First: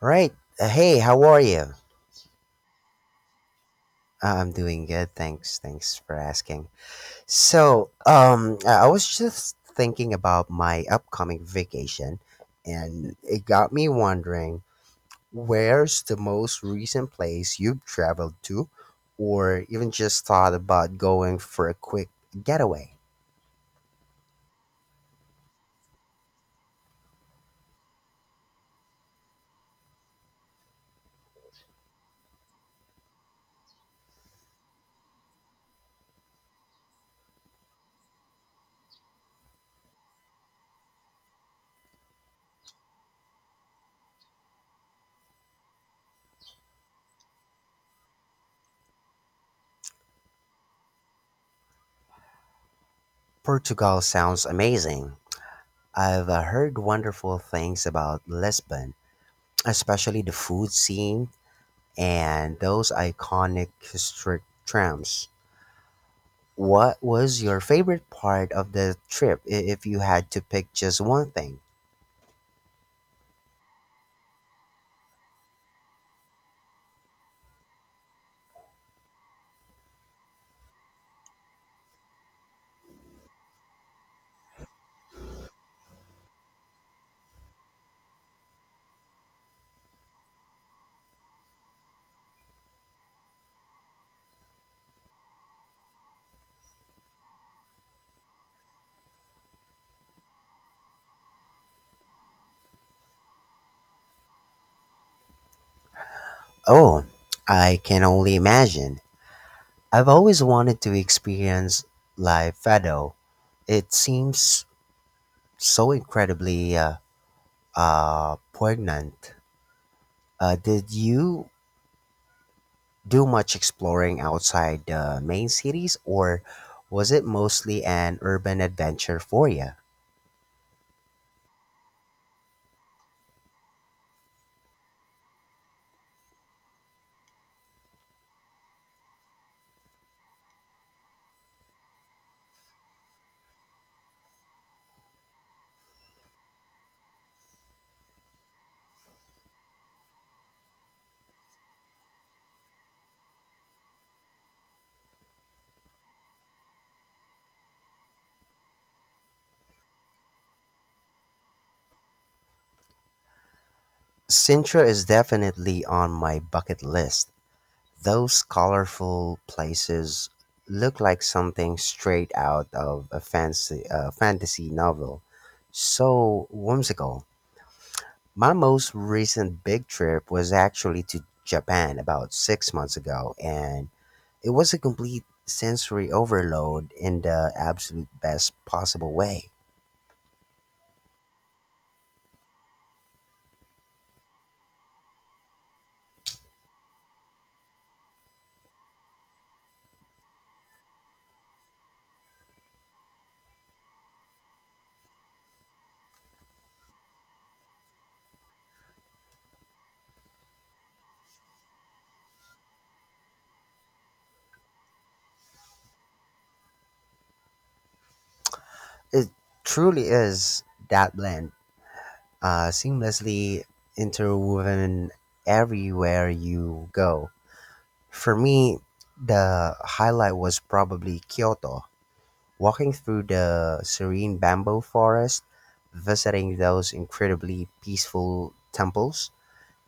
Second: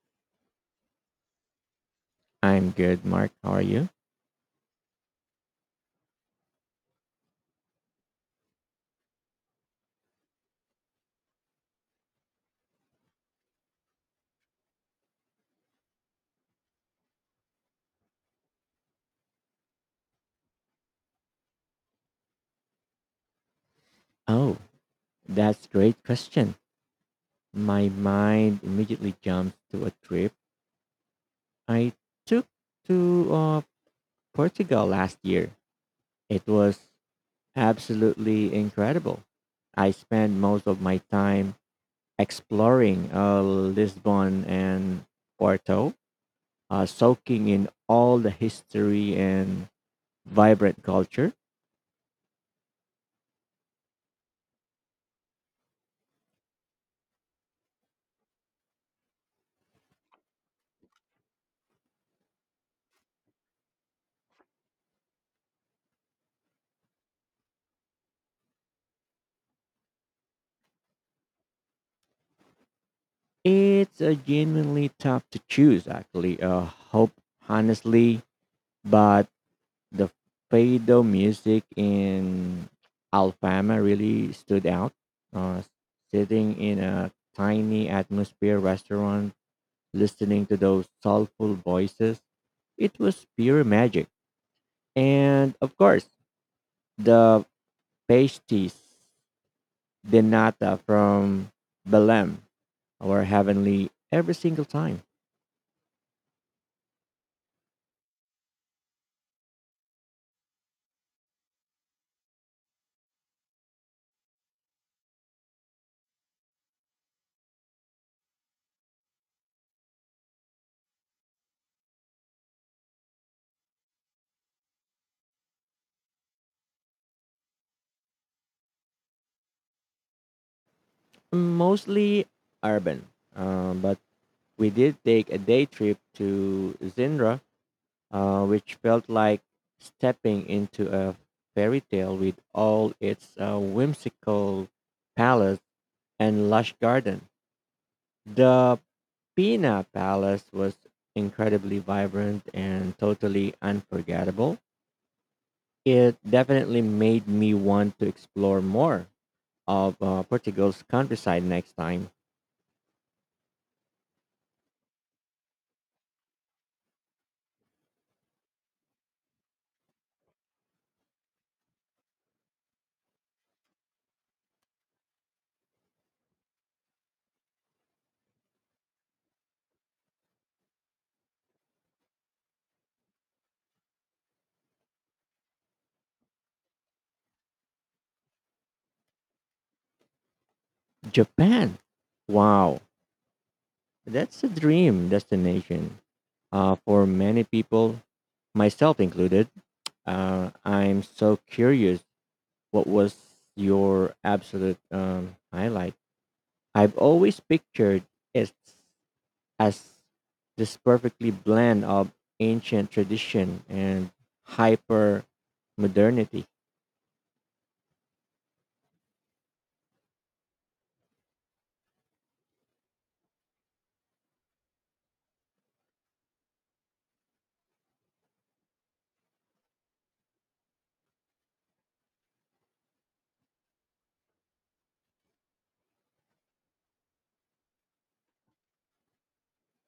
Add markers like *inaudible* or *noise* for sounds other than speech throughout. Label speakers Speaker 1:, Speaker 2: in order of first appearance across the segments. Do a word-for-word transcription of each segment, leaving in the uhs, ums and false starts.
Speaker 1: Right. Uh, hey, how are you?
Speaker 2: I'm good, Mark. How are you?
Speaker 1: Uh, I'm doing good. Thanks. Thanks for asking. So, um, I I was just thinking about my upcoming vacation, and it got me wondering where's the most recent place you've traveled to, or even just thought about going for a quick getaway?
Speaker 2: Oh, that's a great question. My mind immediately jumps to a trip I took to uh, Portugal last year. It was absolutely incredible. I spent most of my time exploring uh, Lisbon and Porto, uh, soaking in all the history and vibrant culture.
Speaker 1: Portugal sounds amazing. I've uh, heard wonderful things about Lisbon, especially the food scene and those iconic historic trams. What was your favorite part of the trip i- if you had to pick just one thing?
Speaker 2: It's uh, genuinely tough to choose, actually. Uh, hope, Honestly, but the Fado music in Alfama really stood out. Uh, Sitting in a tiny atmosphere restaurant, listening to those soulful voices, it was pure magic. And of course, the pasties de nata from Belém were heavenly every single time.
Speaker 1: Oh, I can only imagine. I've always wanted to experience live fado. It seems so incredibly uh, uh, poignant. Uh, did you do much exploring outside the main cities, or was it mostly an urban adventure for you?
Speaker 2: Mostly urban, um, but we did take a day trip to Zindra uh, which felt like stepping into a fairy tale with all its uh, whimsical palace and lush garden. The Pina Palace was incredibly vibrant and totally unforgettable. It definitely made me want to explore more of uh, Portugal's countryside next time.
Speaker 1: Sintra is definitely on my bucket list. Those colorful places look like something straight out of a fancy uh, fantasy novel. So whimsical. My most recent big trip was actually to Japan about six months ago, and it was a complete sensory overload in the absolute best possible way.
Speaker 2: Japan! Wow, that's a dream destination uh, for many people, myself included. Uh, I'm so curious. What was your absolute um, highlight? I've always pictured it as this perfectly blend of ancient tradition and hyper modernity.
Speaker 1: It truly is that blend uh, seamlessly interwoven everywhere you go. For me, the highlight was probably Kyoto. Walking through the serene bamboo forest, visiting those incredibly peaceful temples,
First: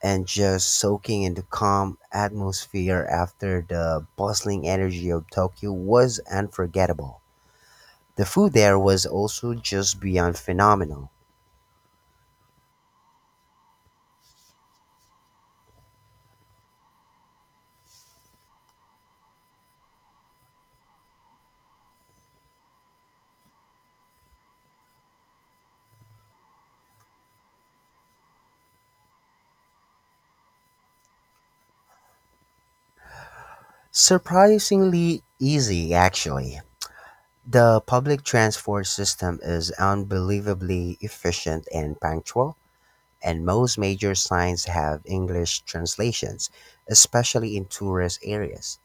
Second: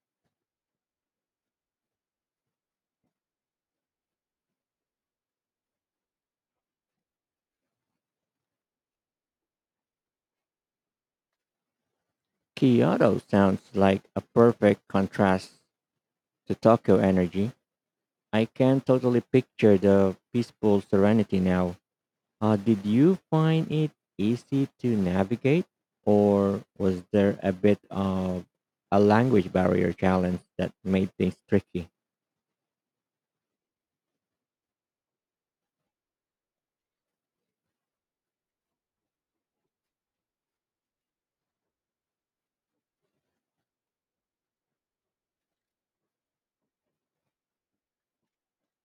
Speaker 1: and just soaking in the calm atmosphere after the bustling energy of Tokyo was unforgettable. The food there was also just beyond phenomenal.
Speaker 2: Kyoto sounds like a perfect contrast to Tokyo energy. I can totally picture the peaceful serenity now. Uh, did you find it easy to navigate, or was there a bit of a language barrier challenge that made things tricky?
Speaker 1: Surprisingly easy, actually. The public transport system is unbelievably efficient and punctual, and most major signs have English translations, especially in tourist areas.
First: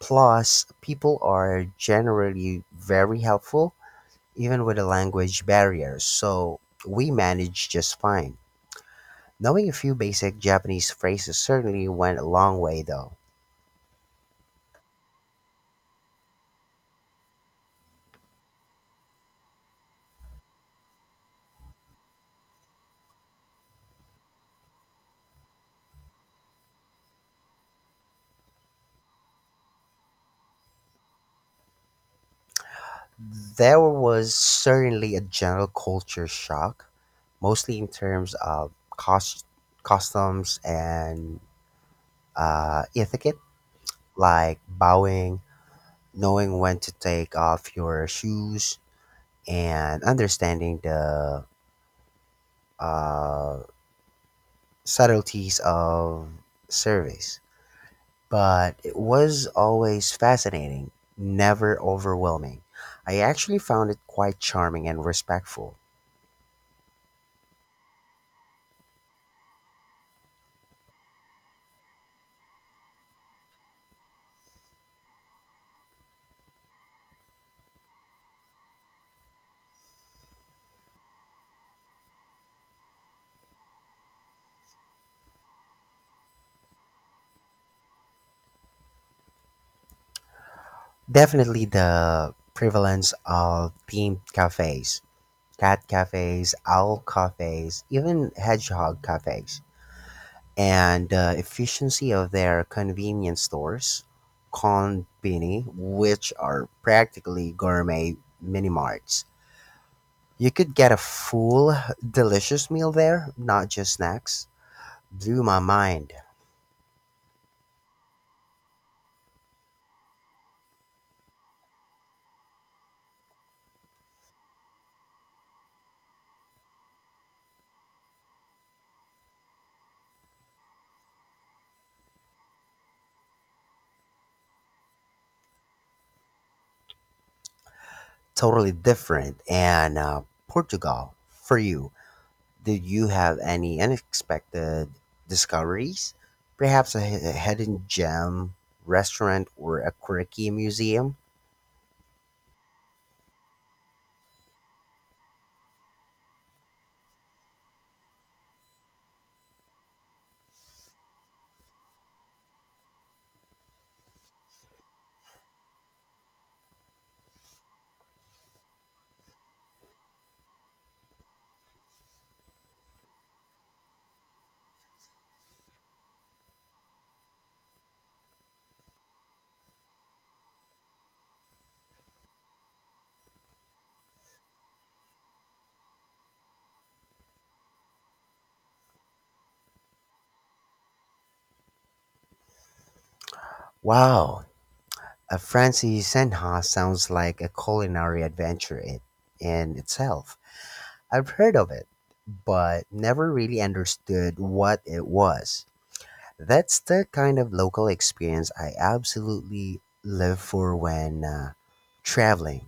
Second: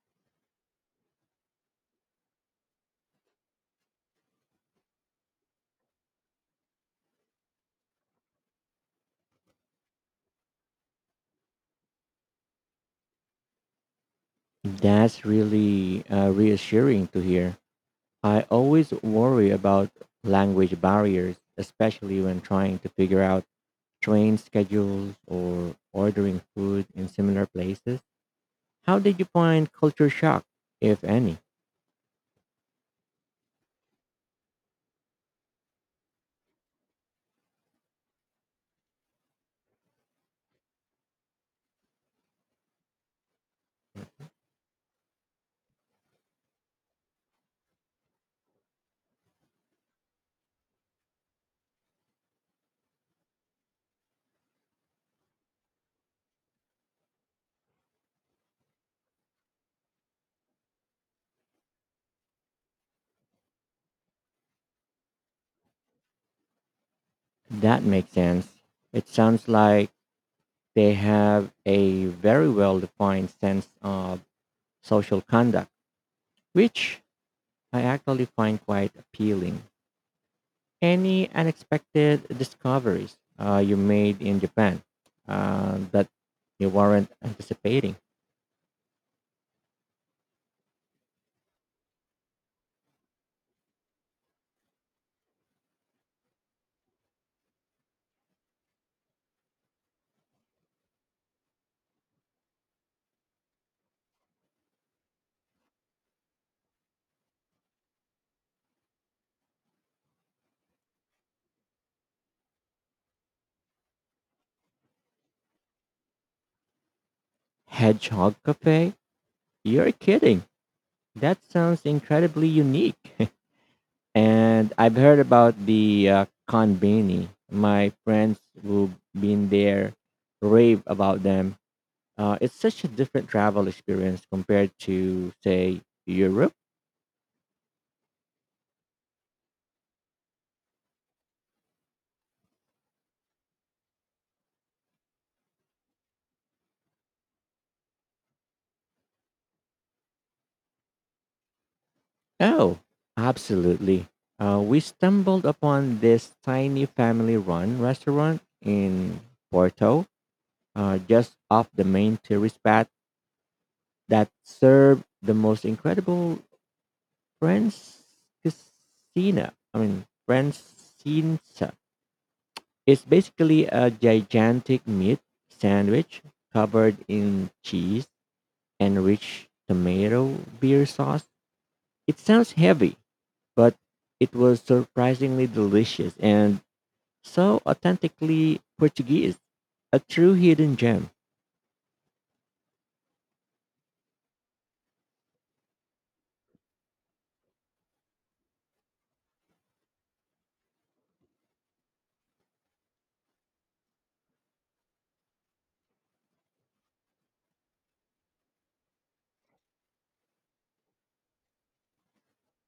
Speaker 1: Plus, people are generally very helpful, even with a language barrier, so we manage just fine. Knowing a few basic Japanese phrases certainly went a long way, though
Speaker 2: That's really uh, reassuring to hear. I always worry about language barriers, especially when trying to figure out train schedules or ordering food in similar places. How did you find culture shock, if any?
Speaker 1: there was certainly a general culture shock mostly in terms of cost, customs, and uh, etiquette, like bowing, knowing when to take off your shoes, and understanding the uh, subtleties of service. But it was always fascinating, never overwhelming. I actually found it quite charming and respectful.
Speaker 2: That makes sense. It sounds like they have a very well defined sense of social conduct, which I actually find quite appealing. Any unexpected discoveries uh, you made in Japan uh, that you weren't anticipating?
Speaker 1: Definitely the prevalence of themed cafes, cat cafes, owl cafes, even hedgehog cafes, and the efficiency of their convenience stores, konbini, which are practically gourmet mini marts. You could get a full, delicious meal there, not just snacks. Blew my mind.
Speaker 2: Hedgehog Cafe? You're kidding. That sounds incredibly unique. *laughs* And I've heard about the uh, Kanbini. My friends who've been there rave about them. Uh, it's such a different travel experience compared to, say, Europe.
Speaker 1: Totally different. And uh, Portugal for you. Did you have any unexpected discoveries? Perhaps a hi- a hidden gem, restaurant, or a quirky museum?
Speaker 2: Oh, absolutely. Uh, we stumbled upon this tiny family run restaurant in Porto, uh, just off the main tourist path, that served the most incredible French cuisine. I mean, French cinza. It's basically a gigantic meat sandwich covered in cheese and rich tomato beer sauce. It sounds heavy, but it was surprisingly delicious and so authentically Portuguese. A true hidden gem.
Speaker 1: Wow, a Francis Senha sounds like a culinary adventure it, in itself. I've heard of it, but never really understood what it was. That's the kind of local experience I absolutely live for when uh, traveling.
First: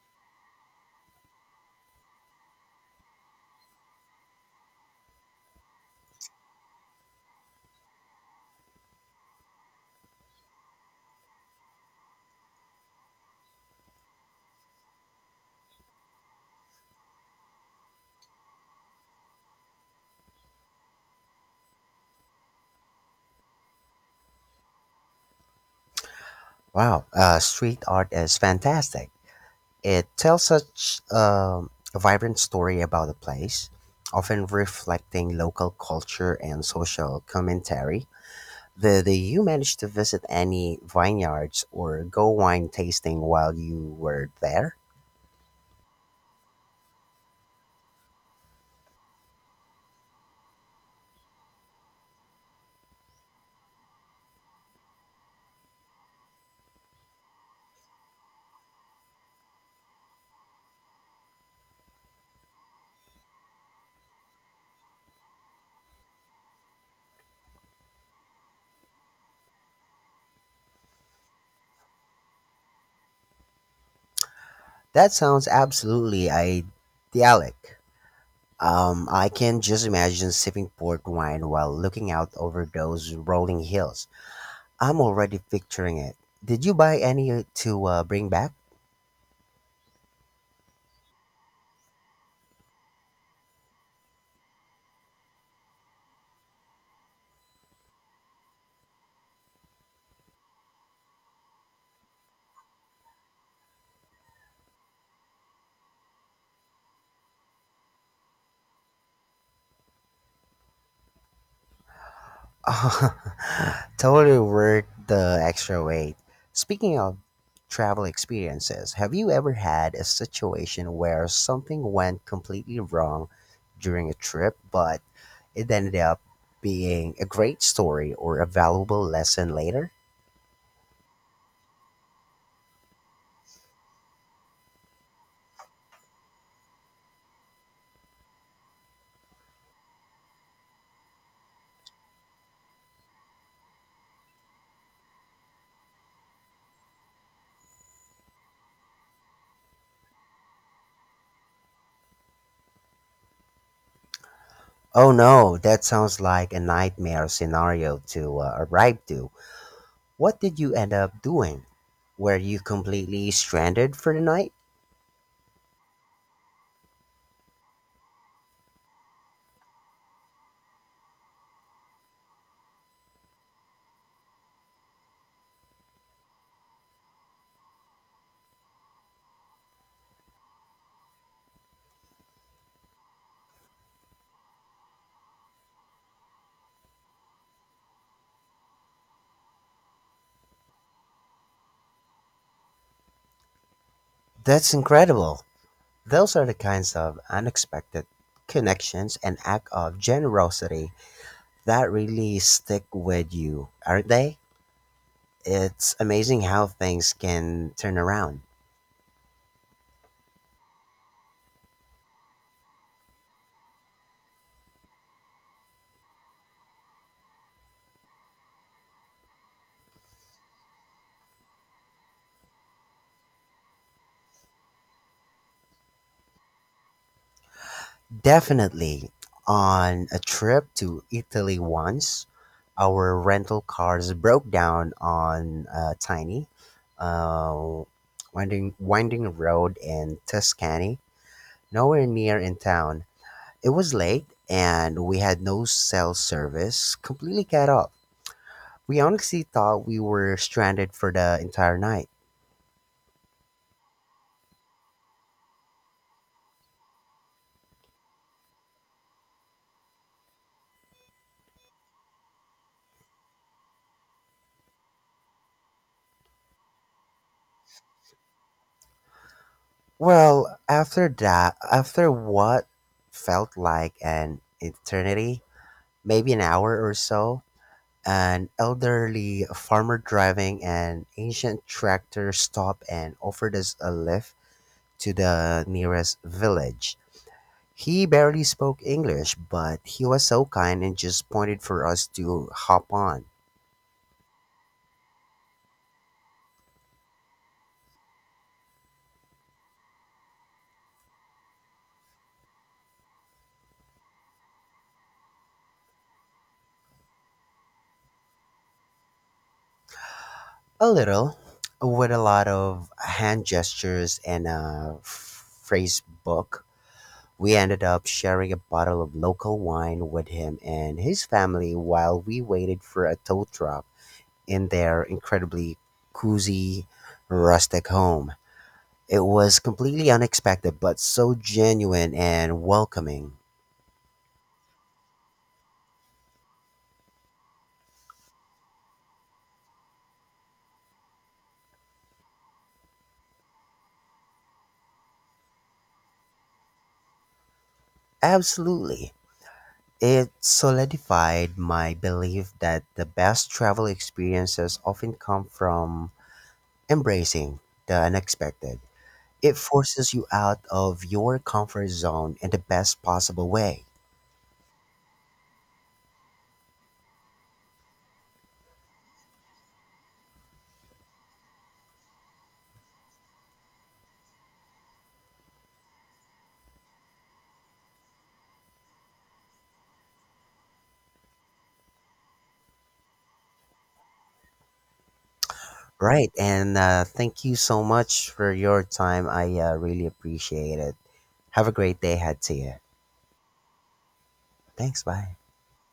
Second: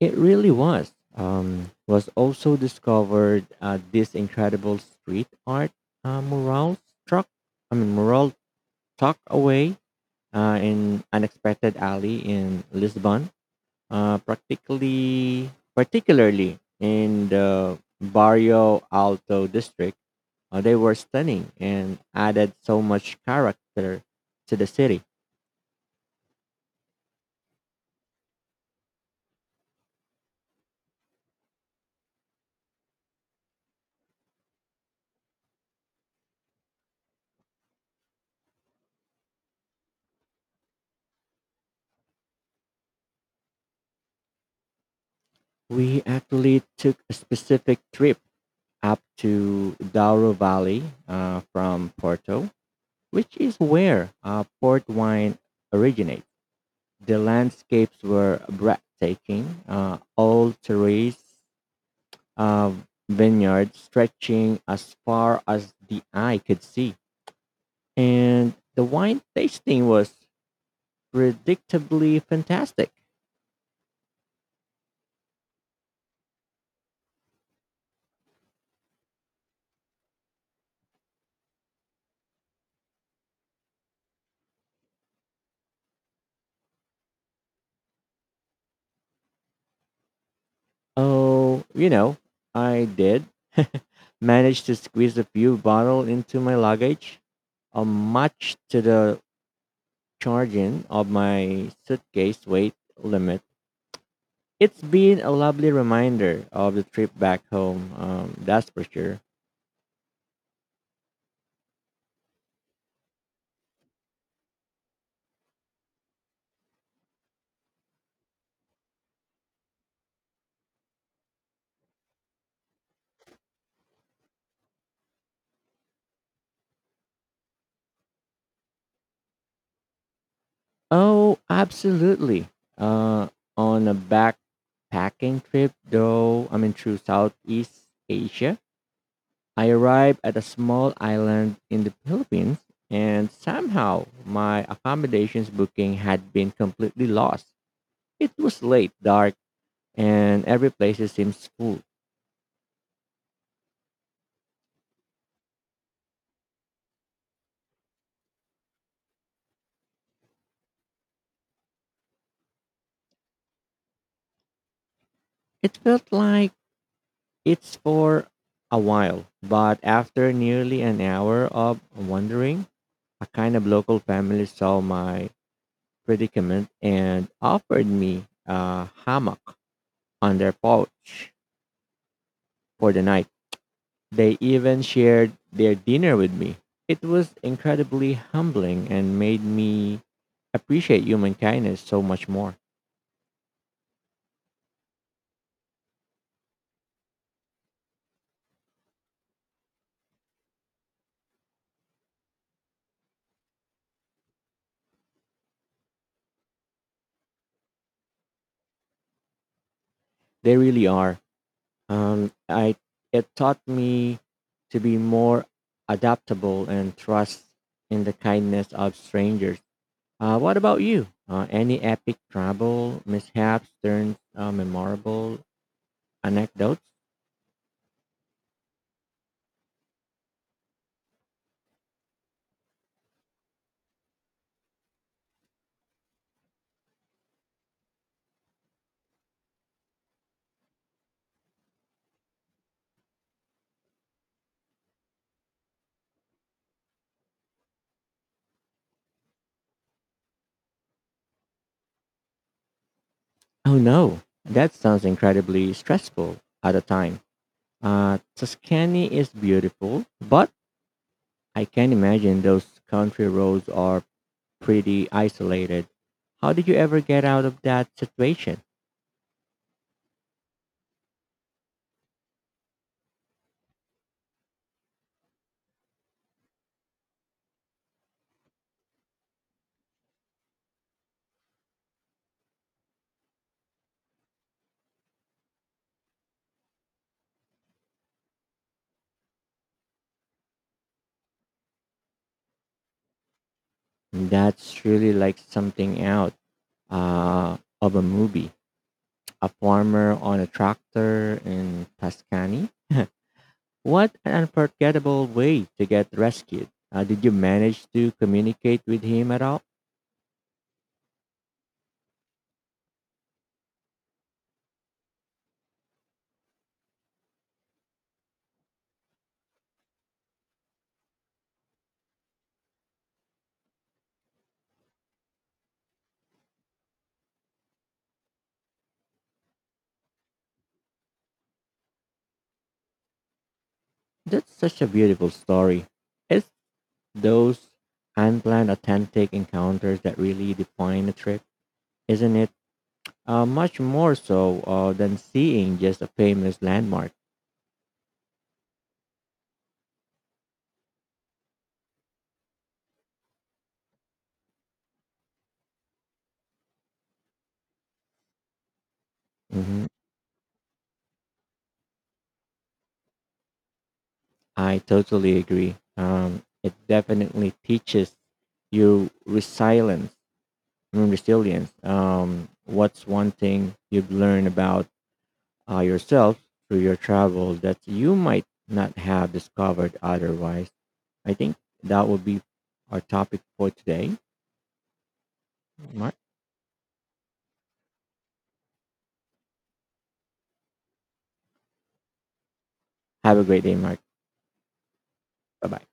Speaker 2: It really was. Um, was also discovered uh, this incredible street art uh, mural struck. I mean, mural tucked away uh, in unexpected alley in Lisbon uh, practically particularly in the Barrio Alto district. Uh, they were stunning and added so much character to the city.
Speaker 1: Wow, uh, street art is fantastic. It tells such um, a vibrant story about the place, often reflecting local culture and social commentary. Did you manage to visit any vineyards or go wine tasting while you were there?
Speaker 2: We actually took a specific trip up to Douro Valley uh, from Porto, which is where uh, port wine originates. The landscapes were breathtaking, uh, all terrace a vineyard stretching as far as the eye could see. And the wine tasting was predictably fantastic.
Speaker 1: That sounds absolutely idyllic. Um, I can just imagine sipping port wine while looking out over those rolling hills. I'm already picturing it. Did you buy any to uh, bring back?
Speaker 2: Oh, you know, I did *laughs* manage to squeeze a few bottles into my luggage, uh, much to the charging of my suitcase weight limit. It's been a lovely reminder of the trip back home, um, that's for sure.
Speaker 1: *laughs* Totally worth the extra weight. Speaking of travel experiences, have you ever had a situation where something went completely wrong during a trip, but it ended up being a great story or a valuable lesson later?
Speaker 2: Oh, absolutely. Uh, on a back packing trip though I mean through Southeast Asia. I arrived at a small island in the Philippines and somehow my accommodations booking had been completely lost. It was late, dark, and every place seems full.
Speaker 1: Oh no, that sounds like a nightmare scenario to uh, arrive to. What did you end up doing? Were you completely stranded for the night?
Speaker 2: It felt like it's for a while, but after nearly an hour of wandering, a kind of local family saw my predicament and offered me a hammock on their porch for the night. They even shared their dinner with me. It was incredibly humbling and made me appreciate human kindness so much more.
Speaker 1: That's incredible. Those are the kinds of unexpected connections and act of generosity that really stick with you, aren't they? It's amazing how things can turn around.
Speaker 2: They really are. Um, I it taught me to be more adaptable and trust in the kindness of strangers. Uh, what about you? Uh, any epic travel mishaps turned uh, memorable anecdotes?
Speaker 1: Definitely on a trip to Italy once, our rental cars broke down on a tiny uh, winding winding road in Tuscany, nowhere near in town. It was late and we had no cell service, completely cut off. We honestly thought we were stranded for the entire night.
Speaker 2: Oh no, that sounds incredibly stressful at a time. Uh, Tuscany is beautiful, but I can imagine those country roads are pretty isolated. How did you ever get out of that situation?
Speaker 1: Well, after that, after what felt like an eternity, maybe an hour or so, an elderly farmer driving an ancient tractor stopped and offered us a lift to the nearest village. He barely spoke English, but he was so kind and just pointed for us to hop on.
Speaker 2: That's really like something out uh, of a movie. A farmer on a tractor in Tuscany. What an unforgettable way to get rescued. Uh, did you manage to communicate with him at all?
Speaker 1: A little, with a lot of hand gestures and a phrase book. We ended up sharing a bottle of local wine with him and his family while we waited for a tow truck in their incredibly cozy, rustic home. It was completely unexpected, but so genuine and welcoming.
Speaker 2: That's such a beautiful story. It's those unplanned authentic encounters that really define a trip, isn't it? Uh, much more so uh, than seeing just a famous landmark.
Speaker 1: Absolutely. It solidified my belief that the best travel experiences often come from embracing the unexpected. It
Speaker 2: Hmm,
Speaker 1: forces you out of your comfort zone in the best possible way.
Speaker 2: I totally agree. Um, it definitely teaches you resilience. I mean, resilience. Um, what's one thing you've learned about uh, yourself through your travel that you might not have discovered otherwise? I think that will be our topic for today. Mark,
Speaker 1: Right, and uh, thank you so much for your time. I uh, really appreciate it. Have a great day, ahead to you.
Speaker 2: have a great day, Mark.
Speaker 1: Thanks, bye.
Speaker 2: Bye bye.